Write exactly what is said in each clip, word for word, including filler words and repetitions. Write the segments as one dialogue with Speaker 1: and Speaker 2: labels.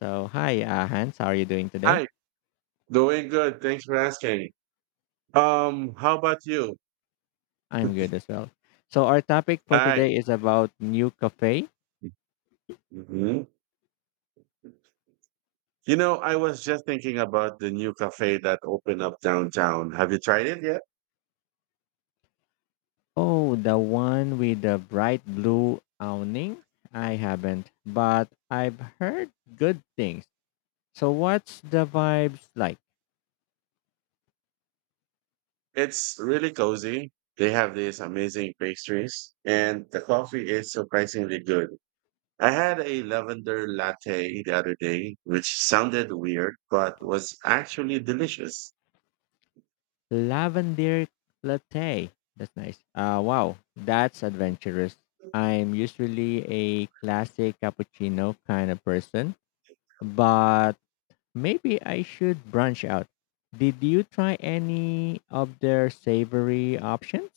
Speaker 1: So, hi, uh, Hans. How are you doing today?
Speaker 2: Hi, doing good. Thanks for asking. Um, how about you?
Speaker 1: I'm good as well. So, our topic
Speaker 2: All
Speaker 1: for
Speaker 2: right.
Speaker 1: today is about new cafe.
Speaker 2: Mm-hmm. You know, I was just thinking about the new cafe that opened up downtown. Have you tried it yet?
Speaker 1: Oh, the one with the bright blue awning? I haven't, but I've heard good things. So, what's the vibes like?
Speaker 2: It's really cozy. They have these amazing pastries, and the coffee is surprisingly good. I had a lavender latte the other day, which sounded weird, but was actually delicious.
Speaker 1: Lavender latte. That's nice. Uh, wow, that's adventurous. I'm usually a classic cappuccino kind of person, but maybe I should branch out. Did you try any of their savory options?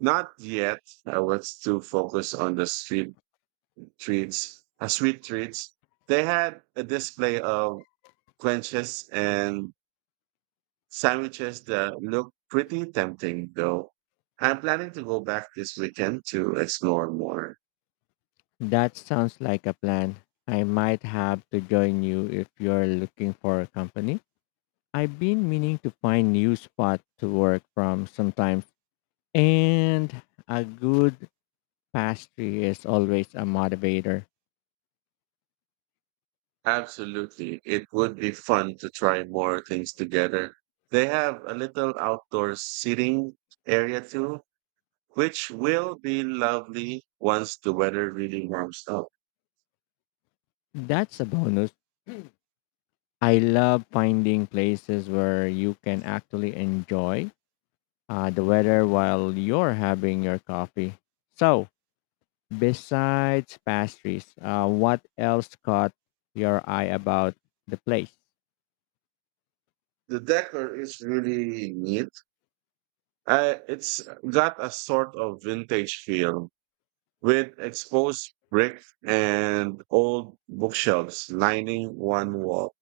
Speaker 2: Not yet. I was too focused on the street treats, uh, sweet treats. They had a display of quenches and sandwiches that look pretty tempting, though. I'm planning to go back this weekend to explore more.
Speaker 1: That sounds like a plan. I might have to join you if you're looking for a company. I've been meaning to find new spot to work from sometimes, and a good pastry is always a motivator.
Speaker 2: Absolutely. It would be fun to try more things together. They have a little outdoor seating area too, which will be lovely once the weather really warms up.
Speaker 1: That's a bonus. I love finding places where you can actually enjoy uh, the weather while you're having your coffee. So, besides pastries, uh, what else caught your eye about the place?
Speaker 2: The decor is really neat. Uh, it's got a sort of vintage feel with exposed brick and old bookshelves lining one wall.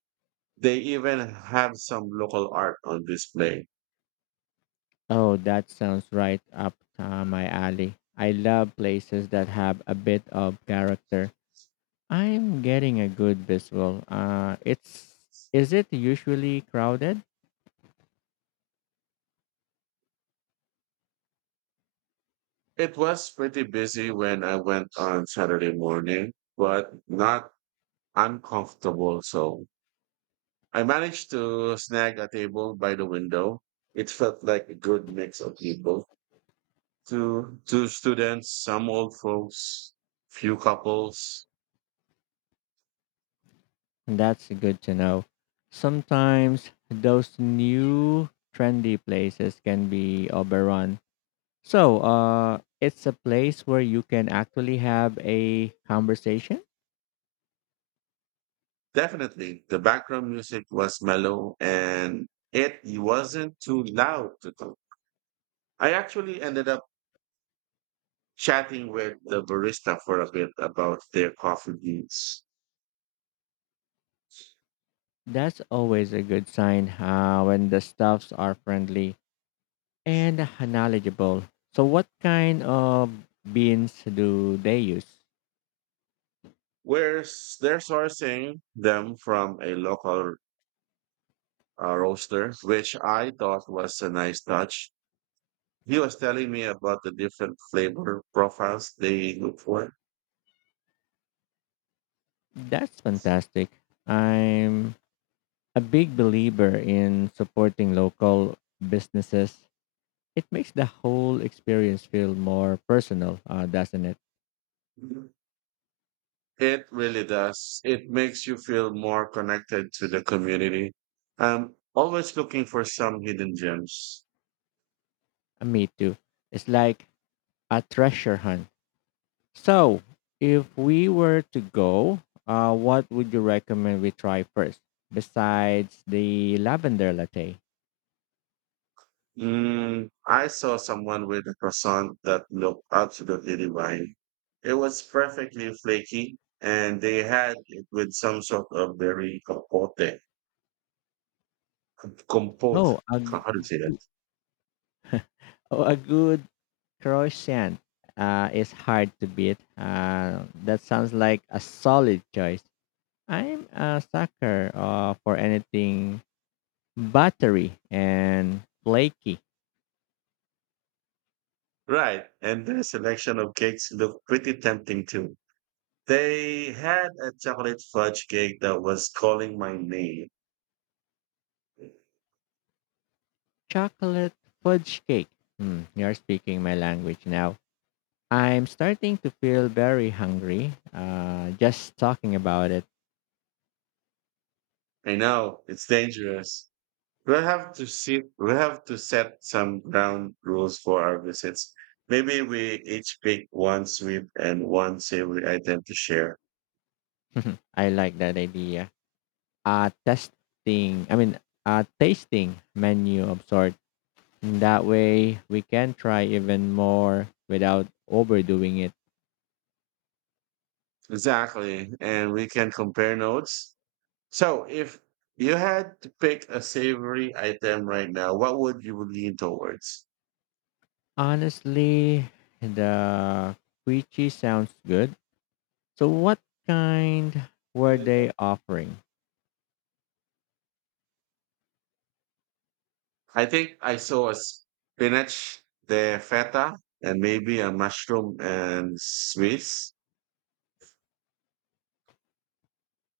Speaker 2: They even have some local art on display.
Speaker 1: Oh, that sounds right up uh, my alley. I love places that have a bit of character. I'm getting a good visual. Uh, it's Is it usually crowded?
Speaker 2: It was pretty busy when I went on Saturday morning, but not uncomfortable. So I managed to snag a table by the window. It felt like a good mix of people. Two, two students, some old folks, few couples.
Speaker 1: That's good to know. Sometimes those new trendy places can be overrun. So, uh, it's a place where you can actually have a conversation.
Speaker 2: Definitely, the background music was mellow and it wasn't too loud to talk. I actually ended up chatting with the barista for a bit about their coffee beans.
Speaker 1: That's always a good sign uh, when the stuffs are friendly and knowledgeable. So, what kind of beans do they use?
Speaker 2: Where's they're sourcing them from a local, uh, roaster, which I thought was a nice touch. He was telling me about the different flavor profiles they look for.
Speaker 1: That's fantastic. I'm a big believer in supporting local businesses. It makes the whole experience feel more personal, uh, doesn't it?
Speaker 2: It really does. It makes you feel more connected to the community. I'm always looking for some hidden gems.
Speaker 1: Uh, me too. It's like a treasure hunt. So, if we were to go, uh, what would you recommend we try first besides the lavender latte?
Speaker 2: Mm, I saw someone with a croissant that looked absolutely divine. It was perfectly flaky, and they had it with some sort of berry compote. Compote.
Speaker 1: Oh, a,
Speaker 2: How do you say that?
Speaker 1: oh, a good croissant uh, is hard to beat. Uh, that sounds like a solid choice. I'm a sucker uh, for anything buttery and flaky.
Speaker 2: Right. And the selection of cakes looked pretty tempting too. They had a chocolate fudge cake that was calling my name.
Speaker 1: Chocolate fudge cake. Hmm, you're speaking my language now. I'm starting to feel very hungry. Uh, just talking about it.
Speaker 2: I know it's dangerous. We'll have to see. We'll have to set some ground rules for our visits. Maybe we each pick one sweet and one savory item to share.
Speaker 1: I like that idea. A testing, I mean, a tasting menu of sort. That way, we can try even more without overdoing it.
Speaker 2: Exactly, and we can compare notes. So, if you had to pick a savory item right now, what would you lean towards?
Speaker 1: Honestly, the quiche sounds good. So, what kind were they offering?
Speaker 2: I think I saw a spinach, the feta, and maybe a mushroom and sweets.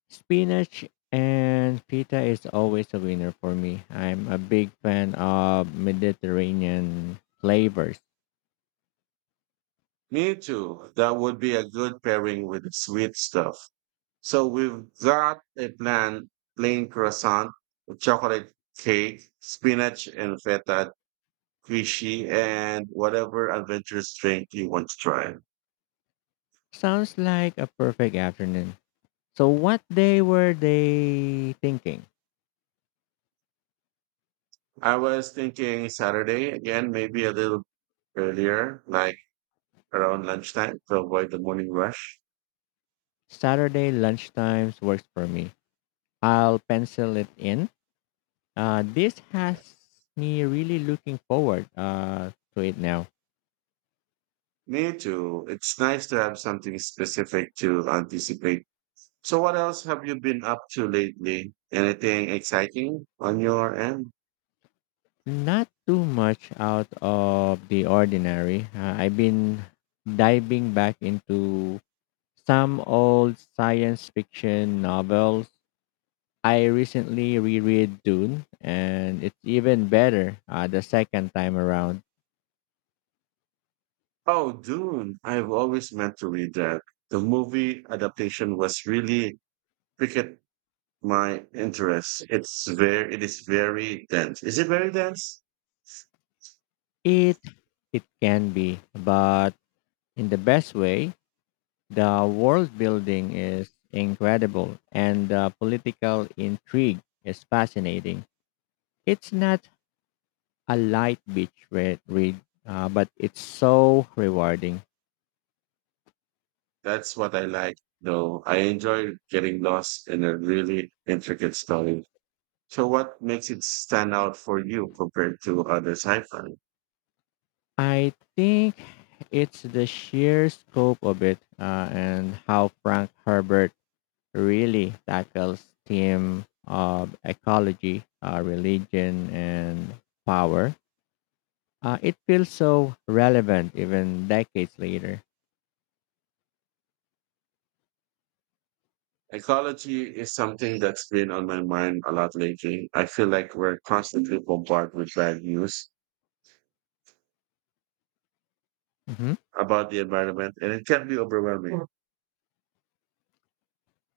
Speaker 1: Spinach and pita is always a winner for me. I'm a big fan of Mediterranean flavors.
Speaker 2: Me too. That would be a good pairing with the sweet stuff. So we've got a plan: plain croissant, chocolate cake, spinach and feta quiche, and whatever adventurous drink you want to try.
Speaker 1: Sounds like a perfect afternoon. So, what day were they thinking?
Speaker 2: I was thinking Saturday again, maybe a little earlier, like around lunchtime to avoid the morning rush.
Speaker 1: Saturday lunchtimes works for me. I'll pencil it in. Uh, this has me really looking forward uh, to it now.
Speaker 2: Me too. It's nice to have something specific to anticipate. So, what else have you been up to lately? Anything exciting on your end?
Speaker 1: Not too much out of the ordinary. Uh, I've been diving back into some old science fiction novels. I recently reread Dune, and it's even better uh, the second time around.
Speaker 2: Oh, Dune. I've always meant to read that. The movie adaptation was really piqued my interest. It's very, it is very dense. Is it very dense?
Speaker 1: It it can be, but in the best way. The world building is incredible, and the political intrigue is fascinating. It's not a light beach read, read uh, but it's so rewarding.
Speaker 2: That's what I like, though. I enjoy getting lost in a really intricate story. So what makes it stand out for you compared to other sci-fi?
Speaker 1: I think it's the sheer scope of it uh, and how Frank Herbert really tackles theme of ecology, uh, religion, and power. Uh, it feels so relevant even decades later.
Speaker 2: Ecology is something that's been on my mind a lot lately. I feel like we're constantly bombarded with bad news
Speaker 1: Mhm.
Speaker 2: about the environment and it can be overwhelming. Mm.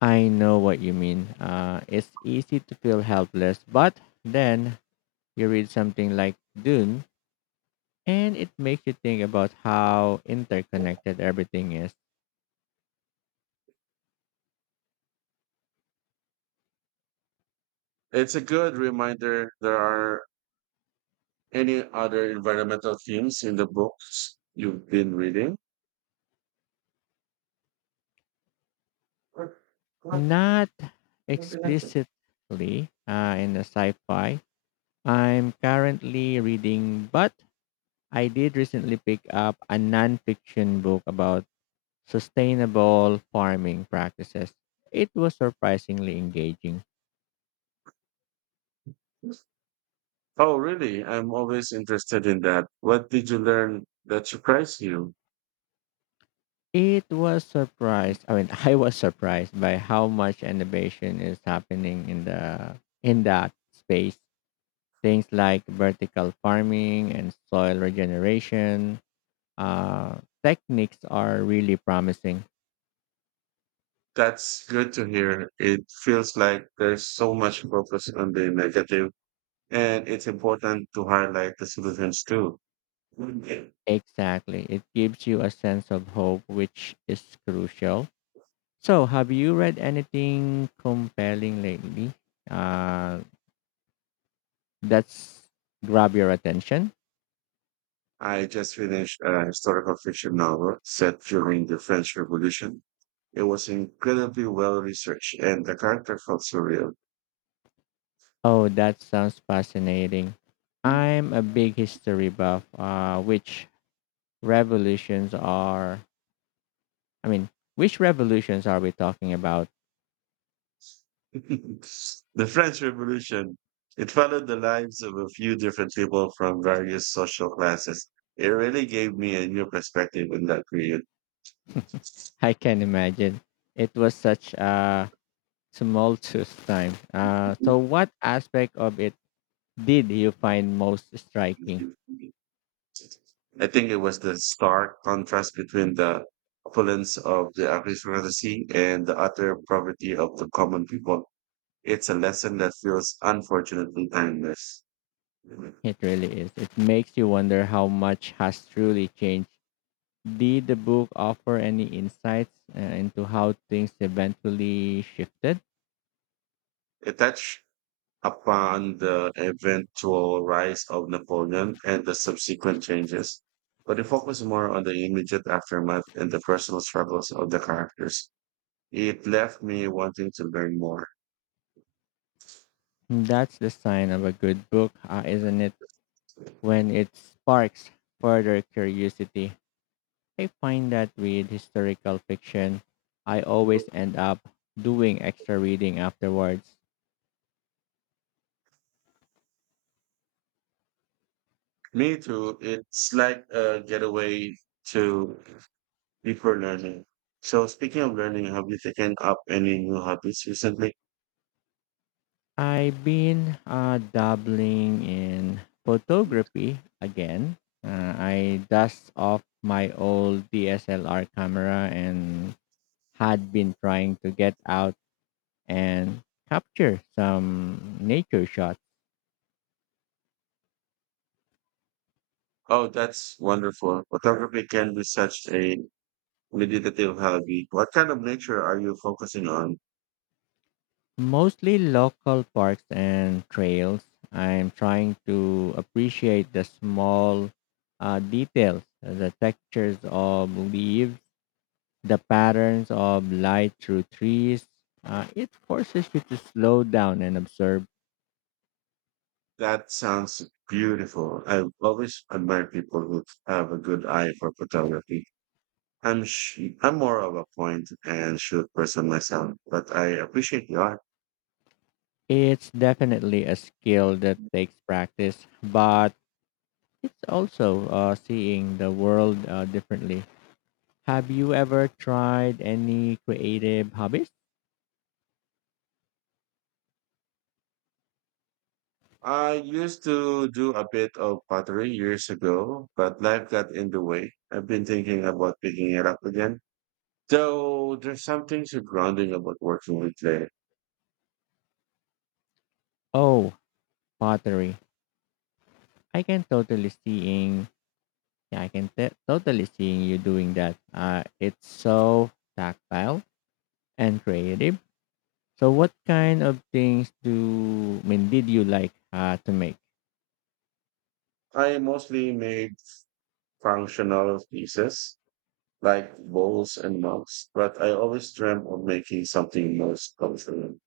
Speaker 1: I know what you mean. Uh, it's easy to feel helpless, but then you read something like Dune, and it makes you think about how interconnected everything is.
Speaker 2: It's a good reminder there are any other environmental themes in the books you've been reading? What- what-
Speaker 1: Not
Speaker 2: what did I say?
Speaker 1: explicitly uh, in the sci-fi I'm currently reading, but I did recently pick up a non-fiction book about sustainable farming practices. It was surprisingly engaging.
Speaker 2: Oh, really? I'm always interested in that. What did you learn that surprised you?
Speaker 1: It was surprised. I mean, I was surprised by how much innovation is happening in the in that space. Things like vertical farming and soil regeneration uh, techniques are really promising.
Speaker 2: That's good to hear. It feels like there's so much focus on the negative, and it's important to highlight the solutions too.
Speaker 1: Exactly. It gives you a sense of hope, which is crucial. So, have you read anything compelling lately uh, that's grab your attention?
Speaker 2: I just finished a historical fiction novel set during the French Revolution. It was incredibly well researched, and the character felt surreal.
Speaker 1: Oh, that sounds fascinating. I'm a big history buff. Uh, which revolutions are, I mean, which revolutions are we talking about?
Speaker 2: The French Revolution. It followed the lives of a few different people from various social classes. It really gave me a new perspective in that period.
Speaker 1: I can imagine. It was such a tumultuous time. Uh, so, what aspect of it did you find most striking?
Speaker 2: I think it was the stark contrast between the opulence of the aristocracy and the utter poverty of the common people. It's a lesson that feels unfortunately timeless.
Speaker 1: It really is. It makes you wonder how much has truly changed. Did the book offer any insights uh, into how things eventually shifted?
Speaker 2: It touched upon the eventual rise of Napoleon and the subsequent changes, but it focused more on the immediate aftermath and the personal struggles of the characters. It left me wanting to learn more.
Speaker 1: That's the sign of a good book, uh, isn't it? When it sparks further curiosity. I find that with historical fiction, I always end up doing extra reading afterwards.
Speaker 2: Me too. It's like a getaway to before learning. So speaking of learning, have you taken up any new hobbies recently?
Speaker 1: I've been uh, dabbling in photography again. Uh, I dust off my old D S L R camera and had been trying to get out and capture some nature shots,
Speaker 2: Oh, that's wonderful. Photography can be such a meditative hobby. What kind of nature are you focusing on?
Speaker 1: mostly local parks and trails. I'm trying to appreciate the small uh, details, the textures of leaves the patterns of light through trees. Uh, it forces you to slow down and observe.
Speaker 2: That sounds beautiful. I've always admired people who have a good eye for photography. I'm sh- I'm more of a point and shoot person myself, but I appreciate the art.
Speaker 1: It's definitely a skill that takes practice, but it's also uh, seeing the world uh, differently. Have you ever tried any creative hobbies?
Speaker 2: I used to do a bit of pottery years ago, but life got in the way. I've been thinking about picking it up again. Though there's something so grounding about working with clay.
Speaker 1: Oh, pottery. I can totally seeing. Yeah, I can t- totally seeing you doing that. Uh, it's so tactile and creative. So what kind of things do I mean did you like uh, to make?
Speaker 2: I mostly made functional pieces, like bowls and mugs, but I always dream of making something most comfortable.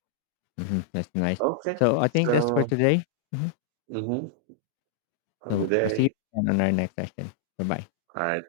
Speaker 1: Hmm. That's nice.
Speaker 2: Okay,
Speaker 1: So I think that's for
Speaker 2: so
Speaker 1: today. Hmm.
Speaker 2: mm-hmm, of the
Speaker 1: So I'll see you
Speaker 2: day,
Speaker 1: again on our next session. Bye bye.
Speaker 2: I